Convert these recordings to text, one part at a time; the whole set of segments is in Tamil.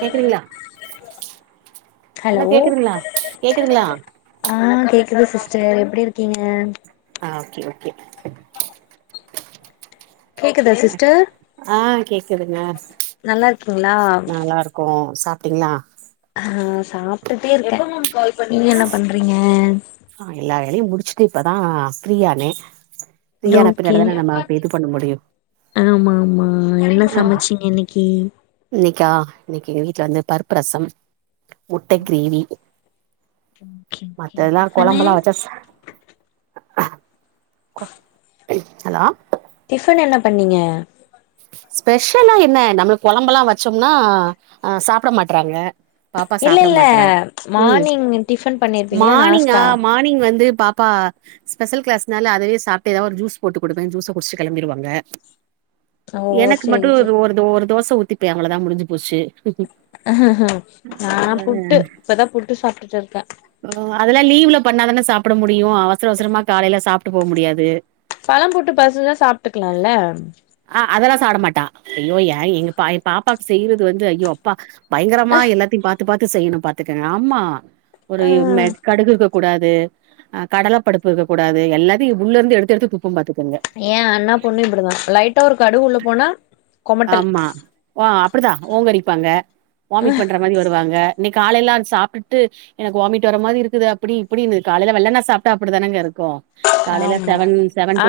கேக்குதுங்களா நல்லா ஹலோ கேக்குதுங்களா கேக்குதுங்களா ஆ கேக்குது சிஸ்டர் எப்டி இரு கீங்க ஆ ஓகே ஓகே கேக்குதா சிஸ்டர் ஆ கேக்குதுங்க நல்லா இருக்கீங்களா நல்லா இருக்கோம் சாப்பிட்டீங்களா ஆ சாப்பிட்டுட்டே இருக்கேன் நீங்க பண்ண என்ன பண்றீங்க ஆ இல்ல வேலய முடிச்சுட்டு இப்பதான் ஃப்ரீயானே ஃப்ரீயான பின்னாடி தான நம்ம இது பண்ண முடியு ஆமா ஆமா என்ன சமைச்சீங்க இன்னைக்கு க்கா இன்னைக்குங்க வீட்டுல வந்து பருப்பு ரசம் முட்ட ஓகே கிரேவி ஓகே மத்ததெல்லாம் டிஃபனு குழம்பெலாம் வச்சாச்சா ஹலோ டிஃபன் என்ன பண்ணீங்க ஸ்பெஷலா என்ன நம்ம குழம்பல்லாம் வச்சோம்னா அ சாப்பட மாட்டறாங்க இல்ல இல்ல மார்னிங் டிஃபன் பண்ணிருப்பீங்கல்லே மார்னிங்கா நாஸ்டா மார்னிங் வந்து பாப்பா ஸ்பெஷல் கிளாஸ்னால அதவே சாப்ட்டு ஏதாவது ஒரு ஜூஸ் போட்டு கொடுப்பேன் ஜூஸை குடிச்சு கிளம்பிடுவாங்க ஓ எனக்கு சேரி மட்டும் சேரி ஒரு ஒரு தோசை ஊத்திப்ப அவ்ள தான் முடிஞ்சு போச்சு நா அவ்ளோதா புட்டு இப்பதா புட்டு சாப்டுட்டு இருக்கே அதெல்லா லீவ்ல பண்ணாதானே சாப்ட மோத் எப்பயு அவசர அவசரமா காலையி சாப் டு போ முடியாது பழம் போட்டு பசிச்சா சாப்ட்டுக்கலாம்ல ஆ அதெல்லா சாப்பட மாட்டா ஐயோ ஏன் எங்க பா என் பாப்பாவுக்கு செய்யறது வந்து ஐயோ அப்பா பயங்கரமா எல்லாத்தையு பாத் பாத்து பாத்து செய்யணு பாத்துக்கங்க ஆமா ஒரு மெட் கடுகுக்கு கூடாது கடல பருப்பு இருக்கக்க கூடாது எல்லத்தையு உள்ள இருந்து எடுத்து எடுத்து துப் ஏன் அண்ணா பொண்ணு இப்படிதா லைட்டா ஒரு கடுவு உள்ள போனா கொமட்டல் அப்படிதா ஓங்கரிப்பாங்க வாமிட் பண்ற மாரி வருவாங்க இன்னை காலையிலா சாப்டுட்டு எனக்கு வாமிட் வர மாதிரி இருக்குது அப்படி இப்படி இருது காலைல வெள்ளன சாப்ட்டா அப்டிதானேங்க இரு ஆமா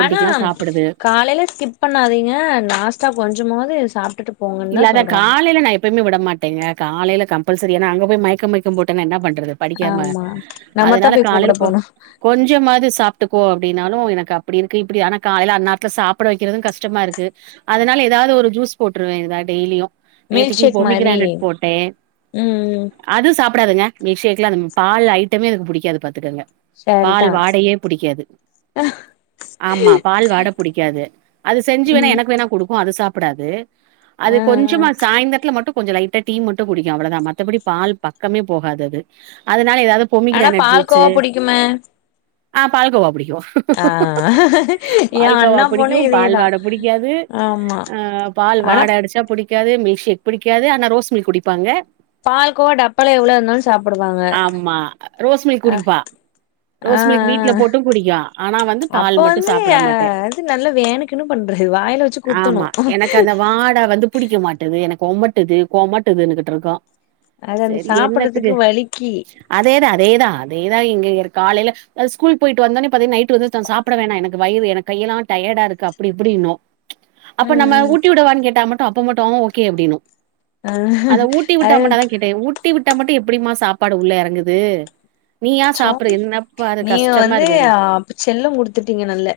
ஆனா சாப்டுது காலையில ஸ்கிப் பண்ணாதீங்க நா பாஸ்தா கொஞ்சமாவது சாப்டுட்டு இல்ல அத காலையில நா எப்பயுமே விடமாட் டேங்க காலைல கம்பல்சரி ஏனா அங்க போய மயக்கம் மயக்கம் போட்டேனா என்ன பண் ன்றது படிக்காம ஆமா நம்மத்தா அதனால போய் கூப்ட காலையில போனு கொஞ்சமாது சாப் டுக்கோ அப்படின்னாலு எனக்கு அப்படி இருக்கு இப்பிடி ஆனா காலைல அந்நார்த்துல சாப்பிட வைக்கிறது கஷ்டமா இருக்கு அதனால ஏதாவது ஒரு ஜூஸ் போட்டு ட்ருவே ஏதா டெய்லியு மில்க் நேத்திக்கு ஷேக் மாரி பொமிகிரானட் போட்டே ம் அது சப் ப்படாதுங்க மில்க்ஷேக்ல அந்த பால் ஐட்டமே அதுக்கு புடிக்காது பாத்துக்கோங்க பால் சரிதா வாடையே புடிக்காது ஆமா பால் வாட புடிக்காது அது செஞ்சு வேணா ம் எனக்கு வேணா கொடுக்கு அது சாப் ப்படாது அது ஆ ஆ கொஞ்சமா சாயந்திரத்துல மட்டும் கொஞ்சம் லைட்டா டீ மட்டு குடிக்கு அவ்வளோ தா மத்தபடி பால் பக்கமே போகாது அது அத ஆனா பால்கோவா புடிக்குமே ஆ பால்கோவா புடிக் ஆ ஏ பால்கோவா அண்ணா பொண்ணு புடிக்கு இதேதா பால்வாட புடிக்காது ஆமா ஆஹ் ஆனா பால்வாட அடிச்சா [inaudible] புடிக்காது மீல்க் ஷேக் புடிக்காது ஆனா ரோஸ் மீ்ல்க் குடிப்பாங்க பால்கோவ டப்பால எவ்வளவு இருந்தாலு சாப்பிடுவாங்க ஆமா ரோஸ் மில்க் அஹ் குடிப்பா ரோஸ் மில்க் வீட்ல ஆஹ் போட்டு குடிக்கா ஆனா வந்து அப்ப பால் மட்டு வந்து சாப்ட மாட்டே அஹ் இது நல்ல வேனுக்குன்னு பண்றது வாயில வச்சு குத்தணு ஆட வந்து புடிக்க மாட்டது எனக்கு ஒமட்டுது கோமட்டுதுன்னுகிட்டு இருக்கு அது அந்த சரி சாப்புட்றதுக்கு என்னத்துக்கு வலிக்கி அதேதா அதேதா அதே ஏதாது இங்க காலைல ஸ்கூல் போயிட்டு வந்தோடனே பாத்தீங்க நைட்டு வந்து தா சாப்பிட வேணா எனக்கு வயிறு என கையெல்லா டயர்டா இருக்கு அப்படி இப்படின்னு அப்ப நம்ம ம் உட் கேட்டா மட்டு அப்ப மட்டு அ ஓகே அப்படின்னு ஆ அத ஊட்டிவுட்ட அது மட்டு அதா கேட்டே ஊட் ஊட்டி விட்டா மட்டு எப்படிமா சாப்பாடு உள்ள இறங்குது சோ நீ வந்து இருக்கு அப்பு செல்ல குடுத்துட்டீங்க நல்ல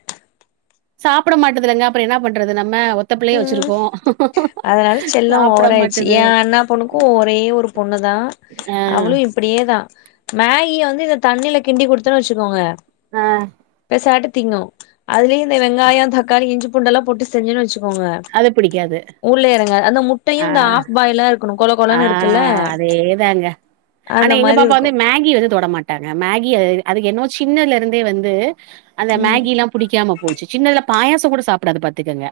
சாப்பிட மாட்டதுல்லங்க அப்புறோ என்ன பண்றது நம் மே ஒத்தப்பிள்ளைய வச்சிருக் ம் அதனால செல்லோ ஓவராயிடுச்சு எ மாட்டுது அண்ணா பொண்ணுக்கு ஒரே ஒரு பொண்ணுதா அவளு இப்டியே தா மேகிய வந்து இந்த தண்ணியில கிண்டி குடுத்தனு வச்சுக்கோங்க அ சாட்டு திண்ணு அதுலே ந்து வெங்காயோ தக்காளி இஞ்சு பூண் பூண்டல்லா போட்டு செஞ்சன வச்சுக் அது பிடிக்காது அந்த முட்டையு இந்த ஆஹ் ஆஃப் பாயிலா இருக்கணு கொல கொலன்னு இருக்குல்ல ஆஹ் அதேதாங்க ஆனா அந்த எங்க மாரி பாப்பா இருக்கு வந்து மேகி வந்து தொட மாட்டாங்க மேகி அ எ அதுக் என்னவோ சின்னதுல இருந்தே வந்து அந்த ம் மேகி எல்லா புடிக்காம போச்சு சின்னதுல்ல பாயாச கூட சாப்பிடாது பாத்துக்கோங்க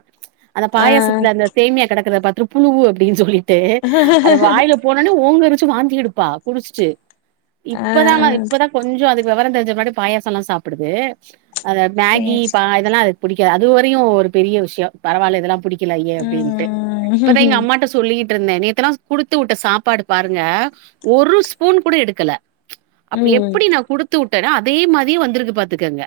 அந்த ஆ பாயசத்துல அந்த சேமியா கிடடக்கறத பாத் ட்ரு புழுவு அப்படின் சொல்லி ட்டு அத வாயில போனனே ஓங்கரு [unintelligible] வாந்தியேடுப்பா குடிச்சிட்டு ஆ ஆ இப்பதாமா இப்பதா கொஞ்ச அதுக் விவர தெரிஞ்ச பின்னாடி பாயாசல்லா சாப்பிடுது அது மேகி சேரி பா சேரி இதெல்லா பிடிக்காது அதுவரையு ஒரு பெரிய விஷ்யோ பரவால்ல இதல்லா புடிக் கில அய்யே அப்படின்ட்டு இப்பதா எங்க ம் அம்மாட்ட சொல்லி ட்ருந்தே நேத்துனா குடுத்துவுட்ட சாப்பாடு பாருங்க ஒரு ஸ்பூன் கூட எடுக்கல அப்டி ம் எப்டி நா குடுத்து உட் டனா அதே மாதிரியே வந்தருக்கு பாத்துக்கங்க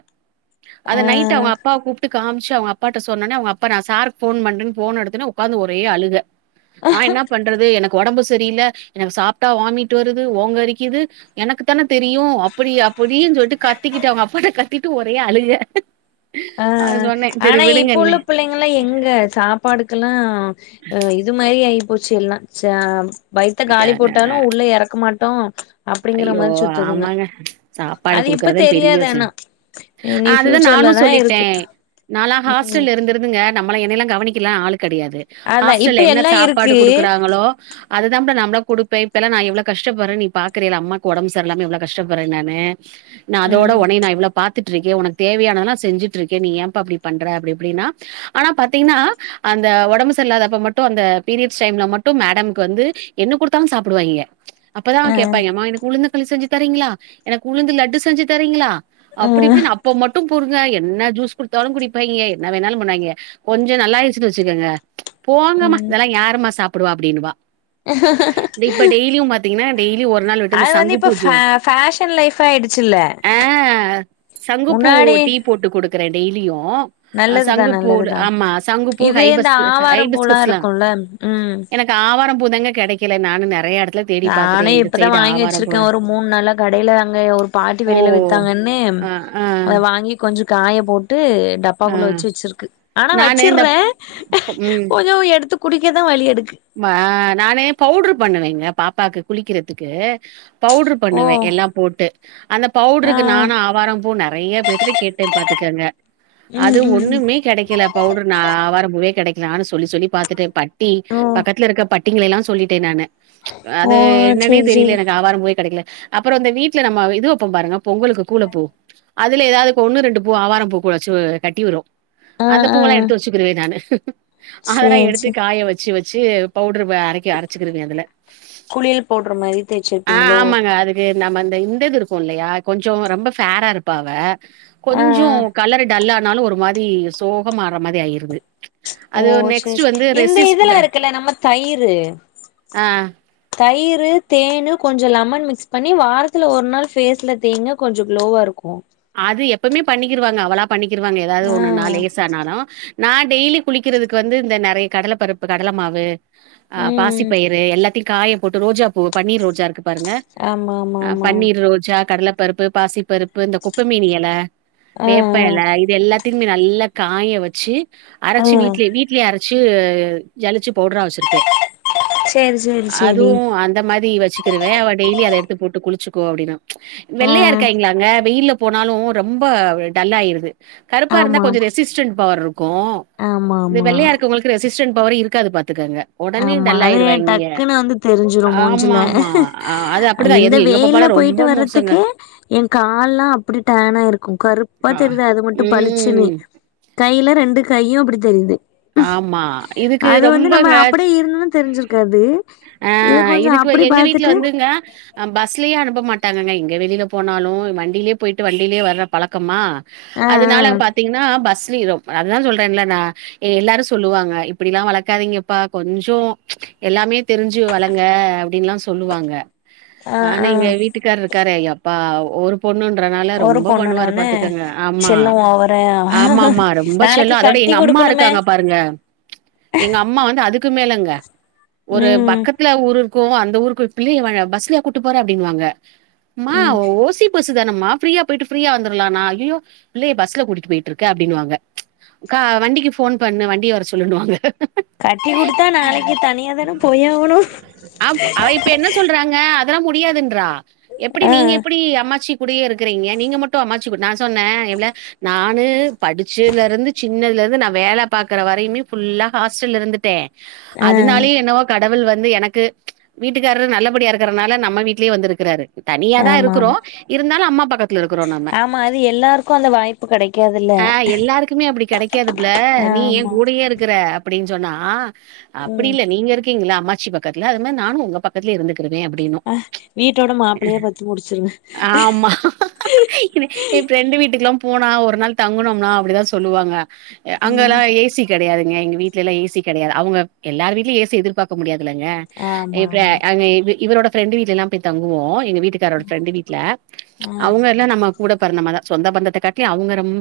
அத ஆ நைட்டு அவங்க அப்பாவ கூப்ட்டு காம்ச்சு அவுங்க அப்பாட்ட சொன்னோன்னே அவுங்க அப்பா சாரு ஃபோன் பண்றேனு போன் எடுத்துடனே ஒக்காந்து ஒரே அழுகை நா என்னா பண்றது எனக்கு ஒடம்பு செரியில்ல எனக்கு சாப்ட்டா வாமிட் வருது ஓங்கரிக்கிது எனக்குதானே தெரியு அப்டி அப்டிஞ் சொல்ட்டு கத்திகிட்டு அவுங்க அப்பாட்ட கத்திட்டு ஒரே அழுக அ அது சொன்னே சரி ஆனா இப்ப உள்ள விடுங்கன்னே பிள்ளைங்லா எங்க சாப்பாடுக்குல்லா அ இது மாரி ஆகி போச்சு எல்லா ச வயித்த காலி போட்டாலு உள்ள எறக்கமாட் தோ ஐயோ ஆமாங்க சாப்பாட அது இப்ப குடுக்றதா பெரிய தெரியாது விசயம் ஆனா இனி அதுதா ஃபியூச்சர்ல நானு தா சொல்லிட்டே இருக்கு நாளா ம் ஹாஸ்டல்ல இருந்திருந்துங்க நம்மள என்னெல்லா கவனிக்கலா ஆளு கெடையாது அதா இப்ப ஹாஸ்டல்ல என்ன எல்லா சாப்பாடு இருக்கு குடுக்குறாங்களோ அதுதாம்ல நார்ம்ளா குடுப்பே இப்பலா நா எவ்ள கஷ்டபறே நீ பாக்குறேல அம்மாக்கு ஒடம்செர்லாம எவ்ளோ கஷ்டபட்றே நானு நா அதோட ம் உனய நா இவ்ளோ பாத் த்ட்ருக்கே உனக்கு தேவையானதெல்லா செஞ்சுட்ருக்கே நீ ஏம்பா அப்டி பண்ற அப்டி இப்டினா ஆனா பாத்தீங்னா அந்த ஒடம்பு செர்ல்லாதப்ப மட்டு அந்த பீரியட்ஸ் டைம்ல மட்டு மேடம்க்கு வந்து என்ன குடுத்தாலு சாப்டுவாய்ங்க அப்பதா ஆ கேப் உளுந்த களி செஞ்சு தரீங்ளா எனக்கு உளுந்து லட்டு செஞ்சு தரீங்ளா ஆ அப்டி இப்டின் அப்ப மட்டூ ருங்க என்ன ஜூஸ் குடுதாலு குடிபாய்ங்கே என்ன வேணாலு பண்ணாய்ங்க கொஞ்சொ நல்லாயிடுசுனு வச்சுகங்க போங்கமா ம் இதெல்லா யாரும்மா சாப் குடுவா அப்டினுவா இப்ப டெய்லியூ பாத்தீங்கனா டெய்லி ஒட் அது வந்து இப்போ ஃபே ஃபேஷன் லைஃப்அ ஆயிடுசுல்ல ஆ முன்னாடி கிர டெய்லியூம் ஆ அ நல்லதுதா சங்கு பூ நல்லதுதா ஆமா சங்கு பூ இது இந்த ஹைபஸ்கு குஹ ஆவாரம் பூலா ஹைபிஸ்கஸ்ல இருக்குல்ல ம் எனக்கு ஆவார பூ பூ தாங்க கெடைகல நானு நெறயா இடத் ட்ல தேடி பாத்துட்டே எந்து இதா வாங்கி வச்சிருக்கே ஒரு மூணு நாள்ல கடைல அங்க ஒரு பாட்டி ஓ வெளில வித்தாங்கன்னு ஆ ஆ அத வாங்கி கொஞ் ஞ்ச காய போட் டு டப்பாக்குள்ள ஆ வெச்சு வெச்சிருக்கு ஆனா நானு இந்த வெச்சிர்றே கொஞ்சோ எடுத்து குடிக்க தா வலி எடு ம்ம நானு பவுட்ரு பண்ணுவேங்க பாப்பாக்கு குளிக்கிறதுக்கு பவுட்ரு ஓ பண்ணுவே எல்லாம் போட்டு அந்த ஆ பவுட்ருக்கு நானு ஆவாரம் பூ நறைய பேத்துட்ட கேட்டே பாத்துக்கங்க அது ம் ம் ஒண்ணுமே கெடைக்கில பவுட்ரு நா ஆவார பூவே கெட நானு ஸ் சொல்லி சொல்லி பாத்துட்டே பட்டி ஓ க பட்டிங்கள எல்லா சொல்லிட்டே நானு ஓ அது என்னன்னே சேரி தெரில சேரி எனக்கு ஆவாரம் பூவே கெடக்கல அப்புற இந்த வீட்ல நம்ம இது வெப்போம் பாருங்க பொங்கலுக்கு கூலப்பூ அதுல எதாவது இப்ப ஒண்ணு ரெண்டு பூ ஆவாரம் பூ கூ வெச்சு கட்டி வரு ஆ அந்த ஆ பூவலா எடுத்து வெச்சுக்குருவே நானு அதெல்லா சேரி எடுத்து சேரி காய வெச்சு வெ ச்சு பவுட்ரு வ அரைக்கி அரைச்சுக்குருவே அதுல குளியல் போட்ற மாரி ஆ தேய்ச்சிருப்பீங்களோ ஆமாங்க அதுக்கு நம்ம அந்த இந்தது இருக்கு இல்லையா கொஞ்சோ ரொம்ப ஃபேரா இருப்பா அவ ஆ ஆ கொஞ்சூ கலரு டல்லா னாலு ஒரு மாதி சோகம் ஆற மாதி ஆயிருது ஓ அது செரி நெக்ஸ்ட் ச வந்து இந்த ரெசிஸ் இதுல இருக் ல நம்ம தயிரு ஆ தயி ரு தேனு கொஞ்சோ லெமன் மிக்ஸ் பண்ணி வாரத்துல ஒரு நாள் ஃபேஸ்ல தேய்ங்க கொஞ்சோ க்ளோவா இருக்கு அது எப்பமே பண்ணிக்கிருவாங்க அவளா பண்ணிக்கிருவாங்க எதாவது ஆ ஒண்ணு நா லேச ஆனாலு நா டெய்லி குளிக்கிறதுக்கு வந்து இந்த நறைய கடல பருப்பு கடல மாவு ஆஹ் பாசி ம் பயிறு எல்லாத்த காய போட்டு ரோஜாப்பூவு பன்னீர் ரோஜா இருக்கு பாருங்க ஆமா ஆமா அ ஆமா பன்னீர் ரோஜா கடல பருப்பு பாசி பருப்பு இந்த ப்பமேனி எல ஆ வேப்ப எல இது எல்லா ம்பி நல்லா காய வெச்சி ஆ ஆ அரைச்சி வீட்லே வீட்லே அரை சு ஜலிச்சு பவுட்ரா வெச்சிருப்பே சேரி சேரி சேரி அதுவு அந்த மாரி வெச்சுக்கிருவே அவ டெய்லி அத எடு போட்டு குளிச்சிக்கோ அப்படின்னா ஆ வெள்ளையா இருக்காய்ங்களாங்க வெயில போனாலு ரொம்ப டல்லா ஆயிருது கருப்பா இருந்தா ஆமா கொஞ்ச ரெசிஸ்டன்ட் பவர் இருக்கு ஆமா ஆமா இந்த ஆமா. வெள்ளையா இருக்கவங்களுக்கு ரெசிஸ் ரெசிஸ்டன்ட் பவர் இருக்காது பாத் ஆமா அது என் டக்குன்னு வந்து தெரிஞ்சிடு மூஞ்சில ஆமாமா. அ அது அப்படிதான். எது இந்த எங்க வெயில பாப்பாலாம் ரொம்ப போயிட்டு மோசங்க. வர்றதுக்கு ஏ கால்லா அப்டி டான இருக்கு கருப்பா அ தெரியுது அது மட்டு பழிச்சுன்னு ம். கையில ரெண்டு கையு அப்டி தெரியுது ஆமா இதுக்கு அது வந்து நம்ம ரொம்பங்க அப்டியே இருந்தோம்னா தெரிஞ்சிருக்காது. இத ஆஹ் கொஞ்சம் இதுக்கு அப்டி எங்க வீட்டுல பாத்துட்டு வந்துங்க பஸ்லயே அனுப்ப மாட் டாங்க எங்க வெளியில போனாலு வண்டிலேயே போயிட்டு வண்டிலயே வர்ர பழக்கமா ஆ அதனால பாத்தீங்கன்னா பஸ் திரிரும் அததா சொல்றேன்ல்ல நா எல்லாரு சொல்லுவாங்க இப்படிலா வளக்காதீங்கப்பா கொஞ்சொ எல்லாமே தெரிஞ்சு வளங்க அப்படின்ல்லா சொல்லுவாங்க ஆ ஆ ஆனா ஆ இங்க வீட்டுக்கார இருக்கரு யா எப் ப்பா ஒருப் பொண்ணுன்றனால ஒரு ரொம்ப பண்ணுவாரு பொண்ணுனோனே பாத்துக்கங்க ஆமா செல்லம் ஓவரா ஆமா ஆமா ரொம்ப நாளைக்கு செல்ல அதோட கட்டி எங்க அம்மா இருக் குடுக்கணுமே. க்கங்க பாருங்க எங்க அம்மா வந்து அதுக்கு க்கு மேளங்க ஒரு ம் பக்கத்துல ஊரு க்கும் அந்த ஊருக்கு பிள்ளை வேர பஸ்லயா கூட்டு போற அப்டிபின்வாங்க மா ம் ஓசி பஸ் தானம்மா ஃப்ரீயா போயிட்டு ஃப்ரீயா வந்துரலானா ஐயயோ பிள்ளயை பஸ்ல கூட்டிட்டு போயிட்டு இருக்க அப்பிடின்டுவாங்க கா வண்டிக்கு போன் பண்ணு வண்டிய வர சொல்லனுவாங்க கட்டி குடுத்தா நாளைக்கு தனியா தானே போய்யாகணு அதல்லா முடியாதுன்றா எப்படி நீங்க எப்படி அம்மாச்சி கூடியே இருக்கறீங்க நீங்க மட்டு அமாச்சு நா சொன்னே எவ்ள நானு படிச்சல இருந்து சின்னல இருந் வேல பாக்குர வரையுமே புஃபுல்லா ஹாஸ்டல் இருந்துட்டே ஆ அதனாலயு என்னவோ க கடவுள் வந்து எனக்கு வீட்டுக்காரர் நல்லபடியா இருக்கறனால நம்ம வீடலேயே வந்திருக்கிறாரு தனியா தா ஆமா இருக்குறோ ஆமா இருந்தாலு அம்மா பக்கத்துல இருக்குறோ நம்ம ஆமா அது எல்லாருக்கு அந்த வாய்ப்பு கெடைக்காதுல்ல ஆஹ் எல்லாருக்குமே அப்டி கெடைக்காது புள்ள நீ ஏ ஆமா கூடயே இருக்குற அப்டின் [unintelligible] அப்டி ம் இல்ல நீங்க இருக் கீங்கல்ல அம்மாச்சி பக்கத்துல அது மாரி நானு உங்க பக்கத்துலே இருந்துக் வே அப்டினு அ வீட்டோட மாப்பிள்ளையா பாத்து முடிச்சிருங்க ஆம்மா எ ஃப்ரண்டு வீட்டுக்கெல்லா போனா ஒரு நாள் தாங்குனம்னா அப்டிதா சொல்லுவாங்க எ அங்கெல்லா ம் ஏ சி கெடையாது ங்க எங்க வீட்லெல்லா ஏ சி கெடையாது அவுங்க எல்லாரு வீட்டிலயு ஏ சி எதிர்பாக்க முடியாத் ல்லங்க ஆமா இப்டியே ஆமா அங்க இது இவரோட ஃப்ரெண்டு வீட்லெல்லா போய் தங்குவோ எங்க வீட்டுக்காரோட ஃப்ரெண்டு வீட்டுல ம் அவுங்க எல்லா நம்ம கூட பிறந்த மாரிதா சொந்த பந்தத்த காட்லயு அவங்க ரொம்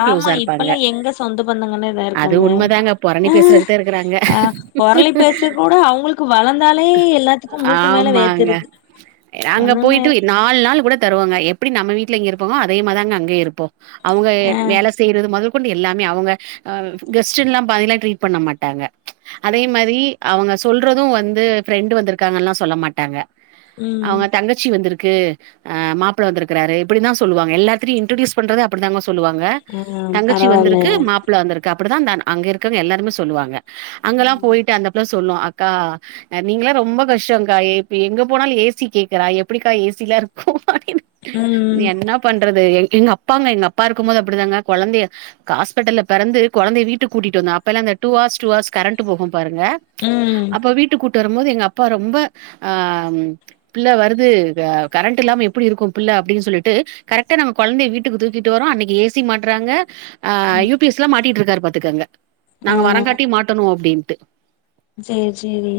ஆமா இப்பெல்லா எங்க சொந்த பந் ங்கன்ன தா அது இருக்காங்க உண்மதாங்க பொரணி அஹ் பேசுறதுக்குதான் இருக்கறாங்க. அ பொரலி பேசற கூட அவங்களுக்கு வளந்தாலே எல்லாத்துக்கு மூக்கு மேல ஆமாங்க. வேத்துருது நன்னன்னயா எப்டி நம்ம வீட்டில இங்கே இருப்போமோ அதே மாரி தாங்கே அங்கயு இருப்போ அவங்க எ ஆ வேல செய்யறது முதல் கொண்டு எல்லாமே அவங்க அஹ்ம் கெஸ்ட் எல்லா பையங்களே ட்ரீட் பண்ண மாட்டாங்க ச்சு அதே மாரி அவங்க சொ சொல்றது வந்து ஃப்ரெண்டு வந்திருக்காங்கல்லா சொல்ல மாட்டாங்க ம் அவங்க தங்கச்சி வந்திருக் க்கு ஹ மாப்பிள வந்திருக்கிறாரு இப்டிதா சொல்வாங்க எல்லாடத்திலேயு இன்ட்ரொட்யூஸ் பண்றதே அப்டிதாங்க சொல் சொல்லுவாங்க ஆ தங்கச்சி பரவால்ல வந்திருக்கு மாப் ருக்கு அப்படிதா தன் அங்க இருக்கங்க எல்லாருமே சொல்லுவாங்க அங்கெல்லா போயிட்டு அந்த பிளஸ் தொன்னு அக்கா அ நீங்களா ரொம்ப கஷ்டோங்கா எப்டி எங்க போனாலு ஏ சி கேக்குறா எப்டிக்கா ஏ சி லா இருக்கு படினு ம் என்ன பண்றது எங்க அப்பாங்க எங்க அப்பா இருக்குபோது அப்டிதாங்க கொழந்தைய காஸ்பிடல பிறந்து கொழந்தைய வீட்டுக்கு கூட்டிட்டு வந்த அப்பய்லா அந்த two horse two horse current போகு பாருங்க ம் அப்ப வீட்டுக்கு கூட் ட்டு வரும்போது எங்க அப்பா ரொம்ப அஹ் பிள்ள வருது அ கரண்ட் இல்லாம எப்பிடி இருக்கு பிள்ள அப்டின் சொல்லிட்டு கரெக்டா நாங்க கொழந்தைய வீட்டுக்கு தூக்கிட்டு வரோ அன்னைக்கு ஏசி மாட்றாங்க ஆ யூ பி எஸ் ல மாட்டிட்டு இருக்காரு பாத்துக்காங்க ஆ நாங்க வரங் காட்டி மாட்டணும் அப்படின்னு சேரி சேரி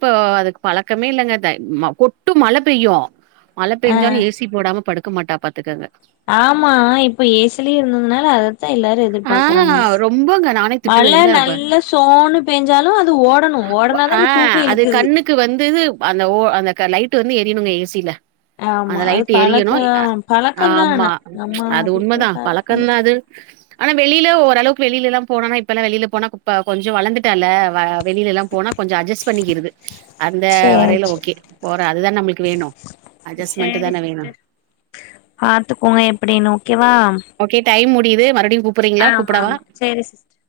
ப்போ அதுக்கு பழக்கமே இல்லங்க த மா கொட்டு மழை பெய்யு மழை ஆ பெஞ்சாலும் ஏ சி போடாம படுக் க்க மாட்டா பாத்துக்கங்க ஆமா இப்ப ஏ சில இருந்ததுனால அத சா எல்லாரூ ஆ எதிர்பாகக்குறாங்க ரொம்பங்க நானே திட்டுவே மழை எம்ல நல்ல சோனுு பெஞ்சாலும் அது ஓடணும் ஓடனாதா ஆ இங்க தூக்கு அது இழுக்குது கண்ணுக்கு வந்து இது, அந்த ஓ அந்த க லைட்டு வந்து எரியிணுங்க ஏ சில ஆமா அது பழக்கம் பழக்கந்தா ஆமா ந நம்ம அது குடுக்க உண்மதா பழக்க பழக்கந்தா [unintelligible] அது ஆனா வெளியில ஓரளவுக்கு வெளிலெல்லா போனோன்னா இப்பல்லா வெளியில போனா குப்ப கொஞ்சோ வளந்துட்டல்ல வ வெளிலெல்லா போனா சொஞ்சோ அட்ஜஸ் பண்ணிக்கிறது அந்த சேரி வரையில சேரி ஓகே போற அதுதா நம்புள்க்கு வேணு அட்ஜஸ்ட்மென்ட்டு சேரி நான வேணு சிஸ்டர் பாத்துக்கோங்க எப்டின்னு ஓகேவா ஓகே டைம் முட் இதே மறுபுடியும் ஆமா ஆமா சேரி சிஸ்டர்